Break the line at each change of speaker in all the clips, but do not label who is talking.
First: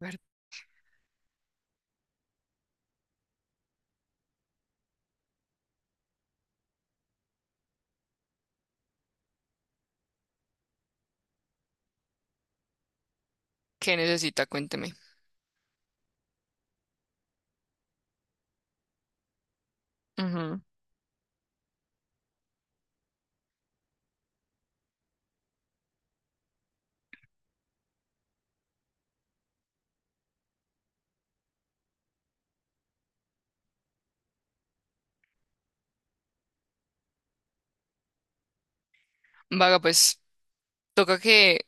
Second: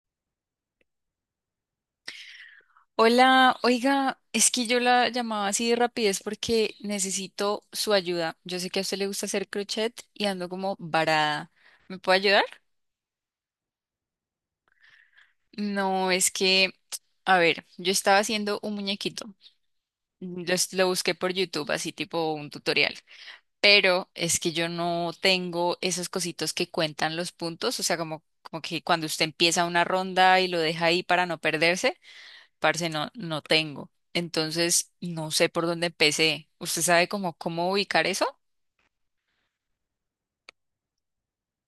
A ver,
Hola, oiga, es que yo la llamaba así de rapidez porque necesito su ayuda. Yo sé que a usted le gusta hacer crochet y ando como varada. ¿Me puede ayudar?
¿qué necesita? Cuénteme.
No, es que, a ver, yo estaba haciendo un muñequito.
Ujú.
Lo busqué por YouTube, así tipo un tutorial. Pero es que yo no tengo esos cositos que cuentan los puntos, o sea, como que cuando usted empieza una ronda y lo deja ahí para no perderse. Parce, no tengo. Entonces, no sé por dónde empecé. ¿Usted sabe cómo ubicar eso?
Vaga, pues toca que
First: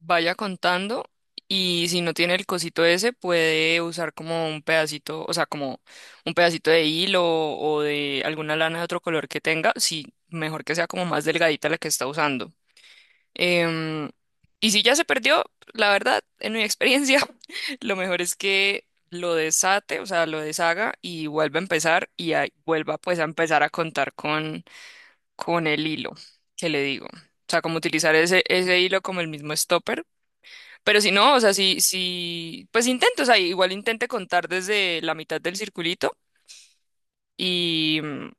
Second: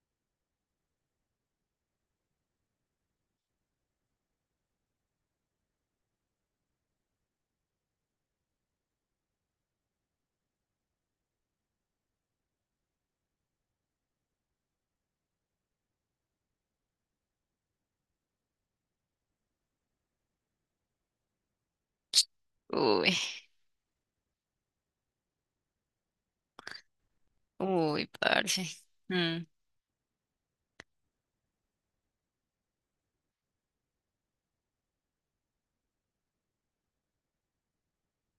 vaya contando y si no tiene el cosito ese, puede usar como un pedacito, o sea, como un pedacito de hilo o de alguna lana de otro color que tenga, si mejor que sea como más delgadita la que está usando. Em, y si ya se perdió, la verdad, en mi experiencia, lo mejor es que lo desate, o sea, lo deshaga y vuelva a empezar y ahí vuelva
Uy,
pues a empezar a contar con el hilo que le digo. O sea, como
uy,
utilizar ese,
parce.
ese hilo como el
Mm,
mismo stopper. Pero si no, o sea, si, si, pues intento, o sea, igual intente contar desde la mitad del circulito y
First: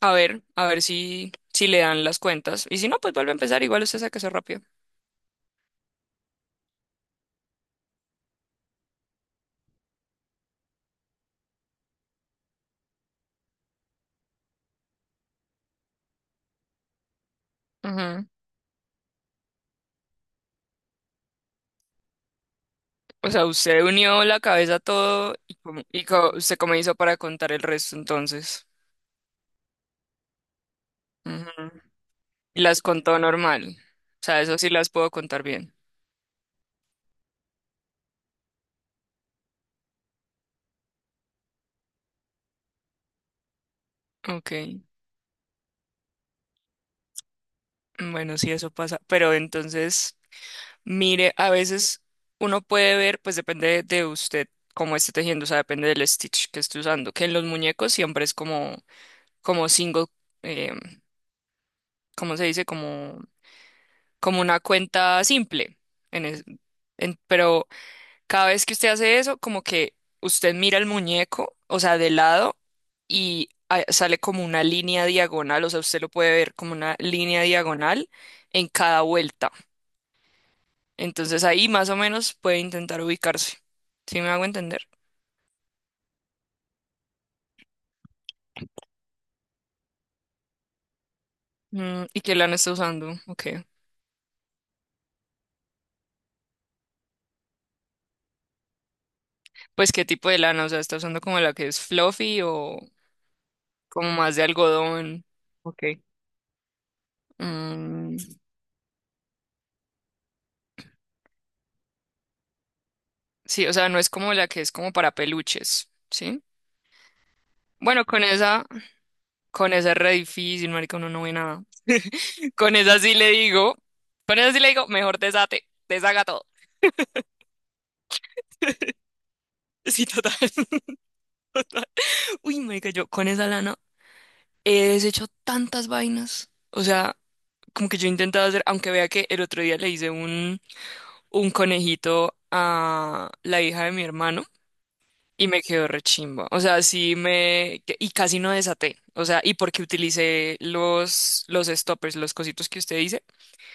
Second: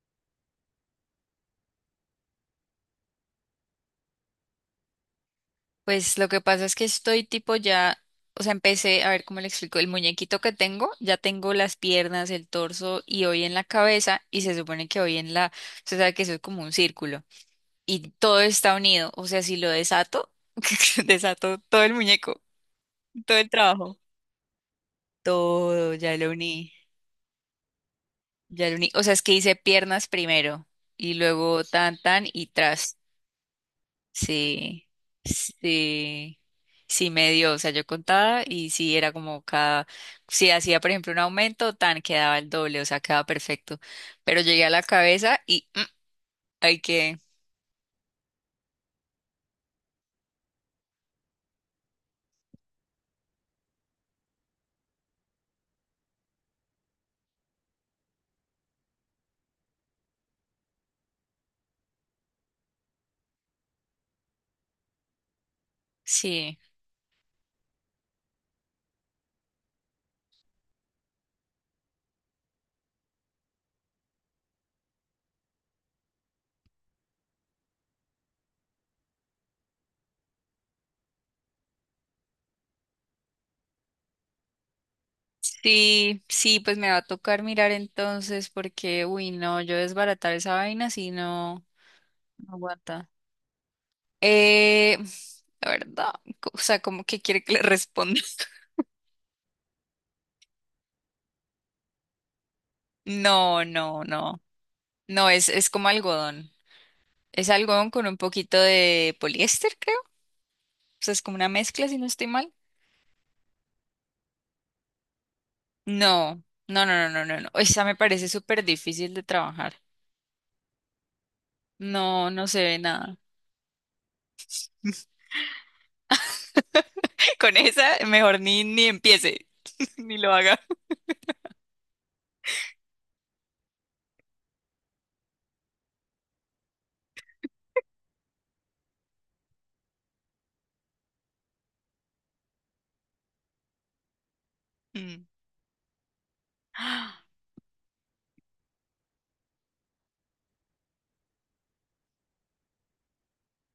a ver si, si le dan las cuentas. Y si no, pues vuelve a empezar, igual usted saca eso rápido.
Pues lo que pasa es que estoy tipo ya, o sea, empecé, a ver cómo le explico, el muñequito que tengo, ya tengo las piernas, el torso y hoy en la cabeza y se supone que hoy en la, usted sabe que eso es como un círculo y
Ujú.
todo está unido, o sea, si lo desato, desato todo el muñeco,
O
todo
sea,
el
usted
trabajo,
unió la cabeza a todo y, cómo-
todo,
y
ya lo
co- usted
uní.
cómo hizo para contar el resto entonces.
O sea, es que hice piernas primero y luego
Ujú.
tan, tan y
Y las
tras.
contó normal. O sea, eso sí
Sí,
las puedo contar bien.
sí, sí me dio, o sea, yo contaba y sí era si hacía por ejemplo un aumento, tan quedaba el doble, o sea, quedaba perfecto. Pero llegué a la
Ok.
cabeza y hay que,
Bueno, sí, eso pasa, pero entonces, mire, a veces uno puede ver, pues depende de usted cómo esté tejiendo, o sea, depende del stitch que esté usando, que en los muñecos siempre es como, como single, eh, ¿cómo se dice? Como, como una cuenta simple, en es-
sí,
pero cada vez que usted hace eso, como que usted mira el muñeco, o sea, de lado, y ah, sale como una línea diagonal, o sea, usted lo puede ver como una línea diagonal en cada vuelta. Entonces ahí más o menos puede intentar ubicarse. ¿Sí me hago entender?
sí, sí, pues me va a tocar mirar entonces porque, uy, no, yo desbaratar esa vaina si no,
Mm, ¿y qué
no
lana está
aguanta.
usando? Ok.
Eh, la verdad, o sea, como que quiere que le responda.
Pues qué tipo de lana, o sea, está usando como la que es fluffy o
No, no,
como más
no.
de algodón.
No, es
Ok.
como algodón. Es algodón con un
Mm,
poquito de poliéster, creo. O sea, es como una mezcla, si no estoy mal.
sí, o sea, no es como la que es como para peluches,
No,
¿sí?
no, no, no, no, no, no. Esa me
Bueno,
parece súper difícil de
con
trabajar.
esa es re difícil, marica, uno no ve nada.
No, no se
Con
ve
esa sí
nada.
le digo, con esa sí le digo, mejor desate, deshaga todo.
Con esa, mejor ni empiece,
Sí,
ni lo
total,
haga.
total. Uy, marica, yo con esa lana. He deshecho tantas vainas. O sea, como que yo he intentado hacer, aunque vea que el otro día le hice un conejito a la hija de mi hermano
Mm.
y me quedó rechimba. O sea, sí
Ah,
me... que- Y casi no desaté. O sea, y porque utilicé los stoppers, los cositos que usted dice,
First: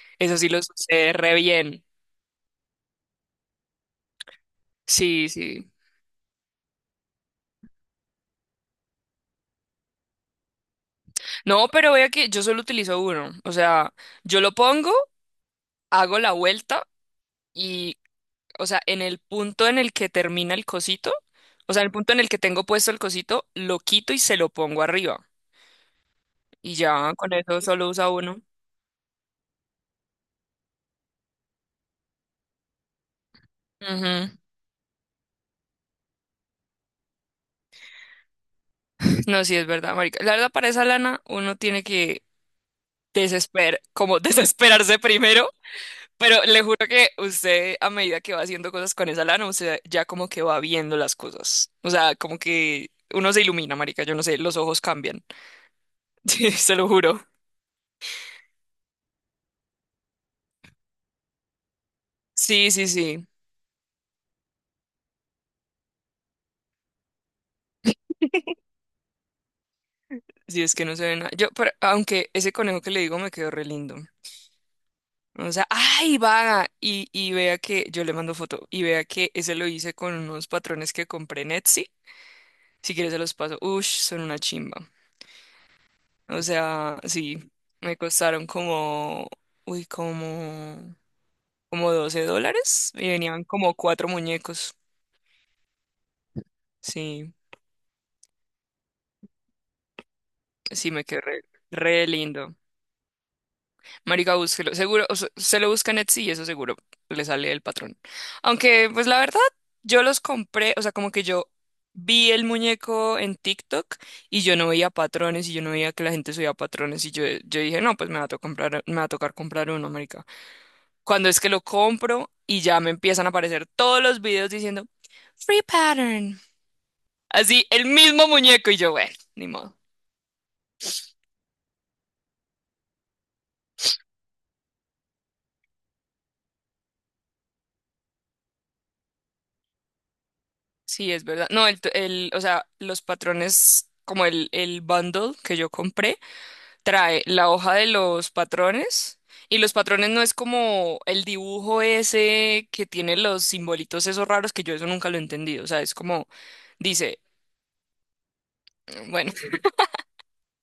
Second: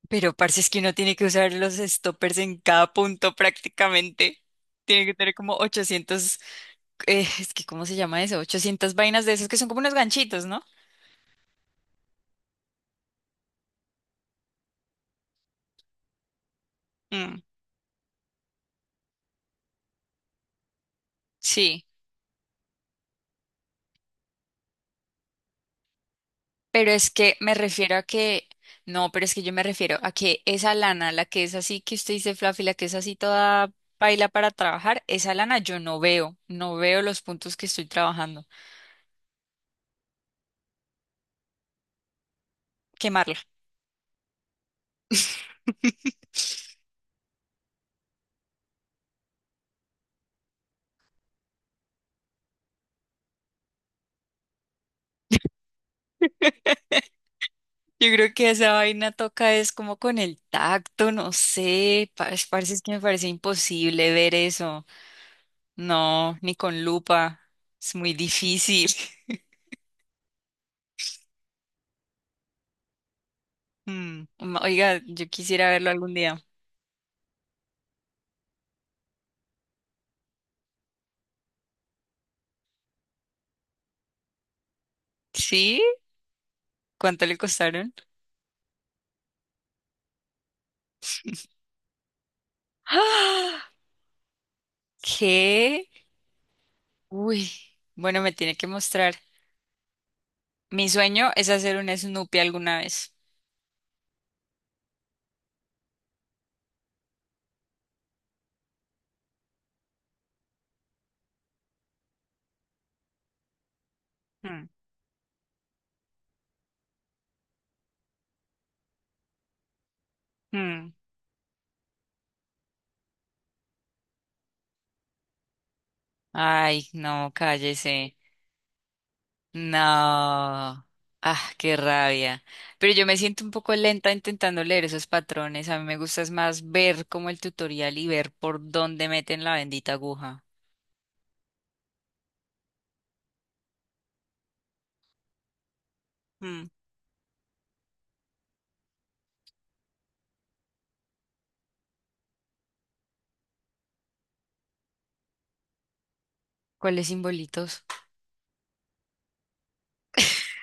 pero
eso sí
parce,
los
es que uno
usé
tiene que
re
usar los
bien.
stoppers en cada punto prácticamente. Tiene que
Sí,
tener como
sí.
800, es que ¿cómo se llama eso? 800 vainas de esas que son como unos ganchitos, ¿no?
No, pero vea que yo solo utilizo uno. O sea, yo lo pongo, hago la vuelta
Mm,
y o sea, en el punto en el que termina el cosito, o sea,
sí.
en el punto en el que tengo puesto el cosito, lo quito y se lo pongo arriba. Y
Pero es
ya con
que me
eso solo
refiero a
usa uno.
que, no, Pero es que yo me refiero a que esa lana, la que es así que usted dice fluffy, la que es así toda paila
Ujú.
para trabajar, esa lana yo no veo, no veo los puntos que estoy trabajando.
No, sí es verdad, marica. La verdad, para esa lana uno tiene que
Quemarla.
desesper, como desesperarse primero, pero le juro que usted a medida que va haciendo cosas con esa lana, usted ya como que va viendo las cosas. O sea, como que uno se ilumina, marica, yo no sé, los ojos cambian. Sí, se lo juro.
Yo creo que esa vaina toca es como con el tacto, no sé, pa- es-
Sí,
parece es
sí,
que me
sí.
parece imposible ver eso. No, ni con lupa, es muy difícil.
Si es que no se ve nada. Yo, pero- aunque ese conejo que le digo me quedó re lindo.
Mm, oiga, yo
O sea,
quisiera verlo algún
¡ay,
día.
vaga! Y vea que yo le mando foto y vea que ese lo hice con unos patrones que compré en Etsy. Si quieres se los paso. Ush, son una chimba.
¿Sí?
O sea,
¿Cuánto le
sí,
costaron?
me costaron como, uy, como, como 12 dólares y venían como cuatro muñecos.
¿Qué?
Sí,
Uy, bueno, me tiene que mostrar. Mi
sí, me quedó
sueño
re,
es hacer un
re
Snoopy
lindo.
alguna vez.
Marica, búsquelo. Seguro, o sea, se lo busca en Etsy y eso seguro le sale el patrón. Aunque, pues la verdad, yo los compré, o sea, como que yo vi el muñeco en TikTok y yo
Hmm,
no veía patrones y yo no veía que la gente subía patrones y yo dije, no, pues me va a to- comprar, me va a tocar comprar uno, marica.
hmm.
Cuando es que lo compro y ya me empiezan a aparecer todos los videos diciendo, free pattern.
Ay, no,
Así, el
cállese.
mismo muñeco y yo, bueno, ni modo.
No. Ah, qué rabia. Pero yo me siento un poco lenta intentando leer esos patrones. A mí me gusta es más ver como el tutorial y ver por dónde meten la bendita aguja.
Sí, es verdad. No, o sea, los patrones, como el bundle que yo compré,
Hmm,
trae la hoja de los patrones y los patrones no es como el dibujo ese que tiene los simbolitos esos raros que yo eso nunca lo he entendido. O sea, es como,
¿cuáles
dice,
simbolitos?
bueno,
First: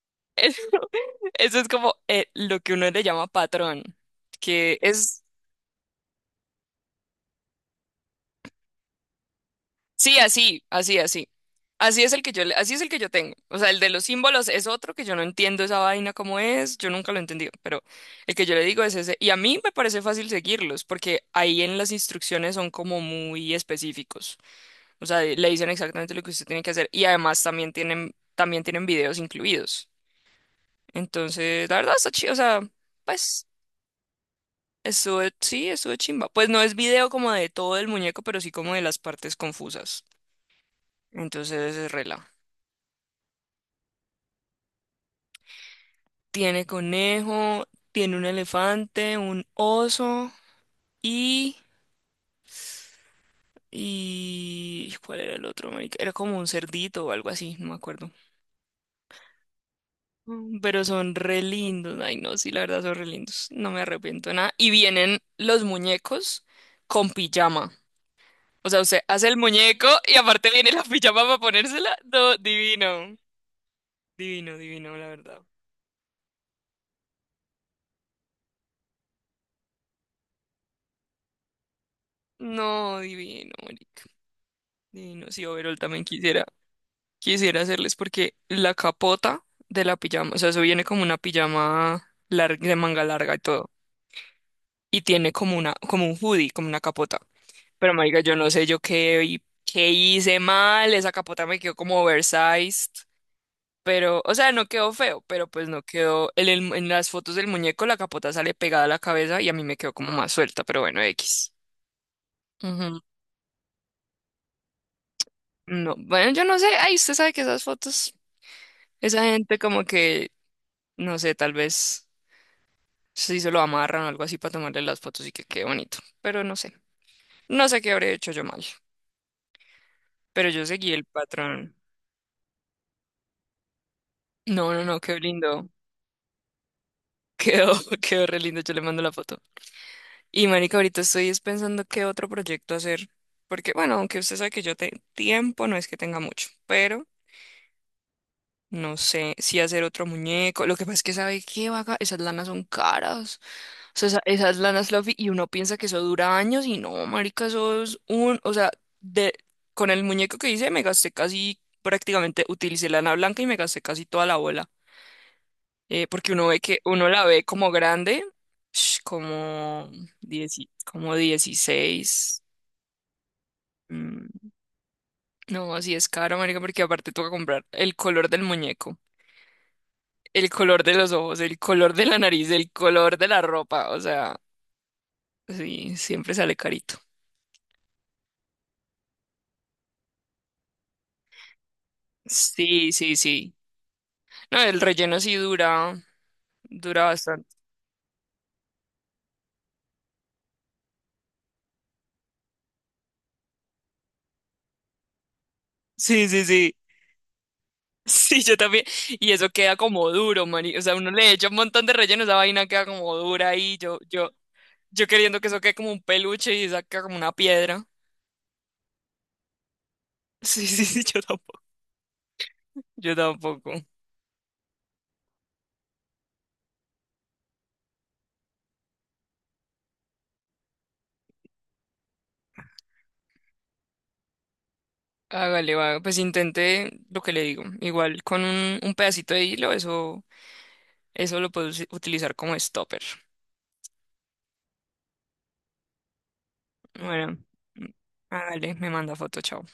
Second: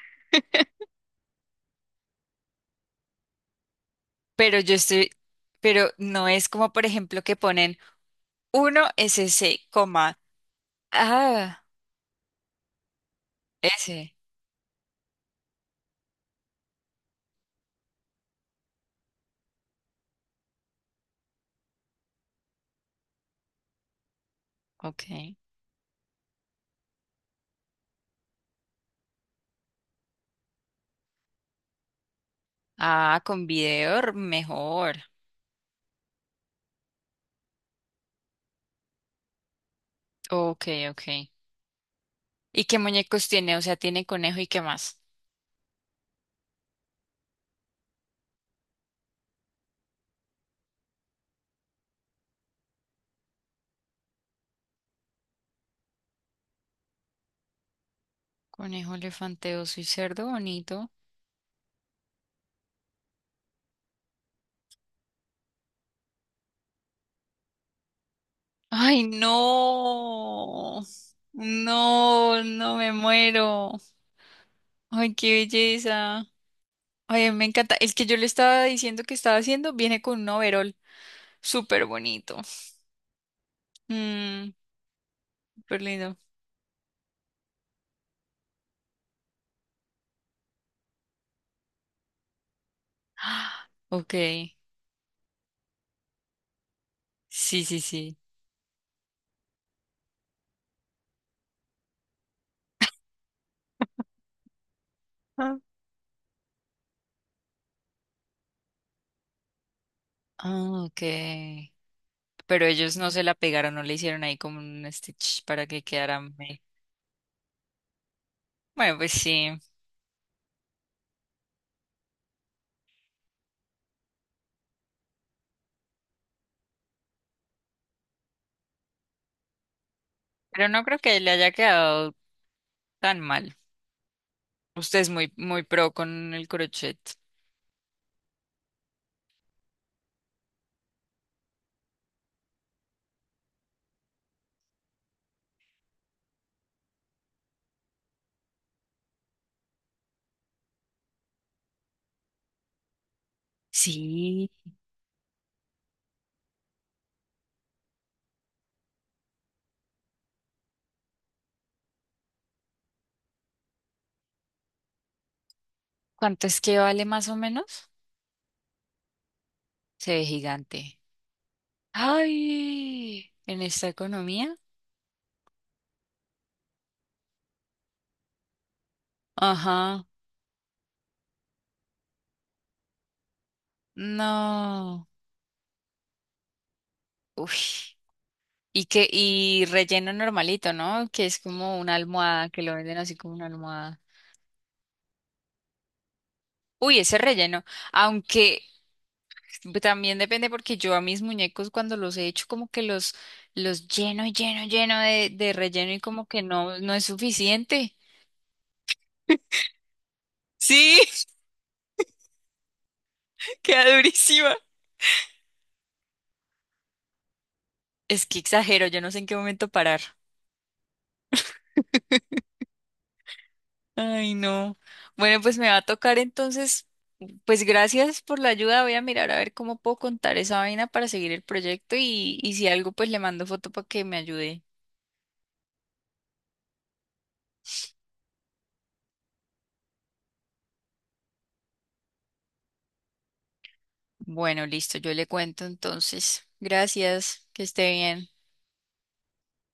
eso, eso es como lo que uno le llama patrón,
Pero yo
que
estoy,
es
pero no es como por ejemplo que ponen uno s SC,
Sí,
coma,
así, así, así.
ah,
Así es el que yo, le- así es el que yo tengo. O sea, el de los
S.
símbolos es otro que yo no entiendo esa vaina cómo es, yo nunca lo he entendido, pero el que yo le digo es ese. Y a mí me parece fácil seguirlos, porque ahí en las instrucciones son como muy específicos. O
Ok.
sea, le dicen exactamente lo que usted tiene que hacer y además también tienen videos incluidos. Entonces, la verdad está chido, o sea,
Ah, con
pues
video r- mejor.
eso sí, eso es chimba. Pues no es video como de todo el muñeco, pero sí como de las partes confusas.
Ok, ok.
Entonces, es rela.
¿Y qué muñecos tiene? O sea, tiene conejo y qué más.
Tiene conejo, tiene un elefante, un oso y... y ¿cuál era el otro, marica? Era como un cerdito o algo así, no me acuerdo.
Conejo, elefante, oso y cerdo
Mm, pero
bonito.
son re lindos. Ay, no, sí, la verdad son re lindos. No me arrepiento de nada. Y vienen los muñecos con pijama. O sea, usted
Ay,
hace el muñeco y aparte viene
no.
la pijama para ponérsela. No,
No, no me
divino.
muero.
Divino, divino, la
Ay, qué
verdad.
belleza. Ay, me encanta. El que yo le estaba diciendo que estaba haciendo viene con un overol. Súper bonito.
No, divino, marica.
Mm,
Divino. Sí, overol
súper
también
lindo.
quisiera. Quisiera hacerles porque la capota de la pijama, o sea, eso viene como una pijama larga, de manga larga y
Ah,
todo,
ok.
y tiene como una, como un hoodie, como una capota.
Sí, sí,
Pero
sí.
marica, yo no sé yo qué, hi- qué hice mal, esa capota me quedó como oversized, pero, o sea, no quedó feo, pero
Ah,
pues no quedó, en, el- en las fotos del muñeco la capota sale pegada a la cabeza y a mí me quedó como más suelta, pero
ah, ok,
bueno, X.
pero ellos
Ujú.
no se la pegaron, no le hicieron ahí como un stitch para que
No,
quedara.
bueno, yo no sé, ay, usted sabe que esas fotos,
Bueno, pues
esa
sí,
gente como que, no sé, tal vez... Sí, se lo amarran o algo así para tomarle las fotos y que quede bonito. Pero no sé. No sé qué habré hecho yo mal. Pero yo
pero no
seguí
creo
el
que le haya
patrón.
quedado tan mal.
No, no,
Usted
no,
es
quedó
muy, muy
lindo.
pro con el crochet.
Quedó, quedó re lindo. Yo le mando la foto. Y marica, ahorita estoy es pensando qué otro proyecto hacer. Porque, bueno, aunque usted sabe que yo te- tiempo no es que tenga mucho. Pero no sé si hacer otro muñeco. Lo que pasa es que sabe qué vaga. Esas lanas son caras. Sea, esa,
Sí,
esa es lana fluffy y uno piensa que eso dura años y no, marica, eso es un, o sea, de, con el muñeco que hice me gasté casi, prácticamente utilicé lana blanca y me gasté casi toda la bola. Porque
¿cuánto
uno
es
ve
que
que,
vale
uno la
más o
ve como
menos?
grande, sh, como,
Se ve
dieci-
gigante.
como 16,
Ay, en esta
mm,
economía.
no, así es caro, marica, porque aparte toca comprar el color del muñeco,
Ajá,
el color de los ojos, el color de la nariz, el color de la ropa, o sea,
no.
sí, siempre sale carito.
Uy. ¿Y que, y relleno normalito, no? Que es como una almohada, que lo
Sí,
venden así
sí,
como una
sí.
almohada.
No, el relleno sí dura,
Uy,
dura
ese
bastante.
relleno. Aunque pues también depende porque yo a mis muñecos cuando los he hecho como que los lleno, lleno, lleno de relleno y como
Sí,
que
sí, sí.
no, no es suficiente.
Sí, yo también. Y eso queda como duro, mani. O sea,
Sí,
uno le echa un montón de relleno, esa vaina queda como dura ahí.
queda durísima.
Yo queriendo que eso quede como un peluche y saca como una piedra.
Es que exagero, yo no sé en qué momento parar.
Sí, sí, sí, yo tampoco. Yo tampoco.
Ay, no. Bueno, pues me va a tocar entonces, pues gracias por la ayuda. Voy a mirar a ver cómo puedo contar esa vaina para seguir el proyecto y si algo, pues le mando foto para que me ayude.
Hágale, va. Pues intente lo que le digo. Igual con un pedacito de hilo, eso lo puedes utilizar como stopper.
Bueno, listo, yo le cuento entonces.
Bueno,
Gracias, que
mm,
esté bien.
hágale, me manda foto, chao.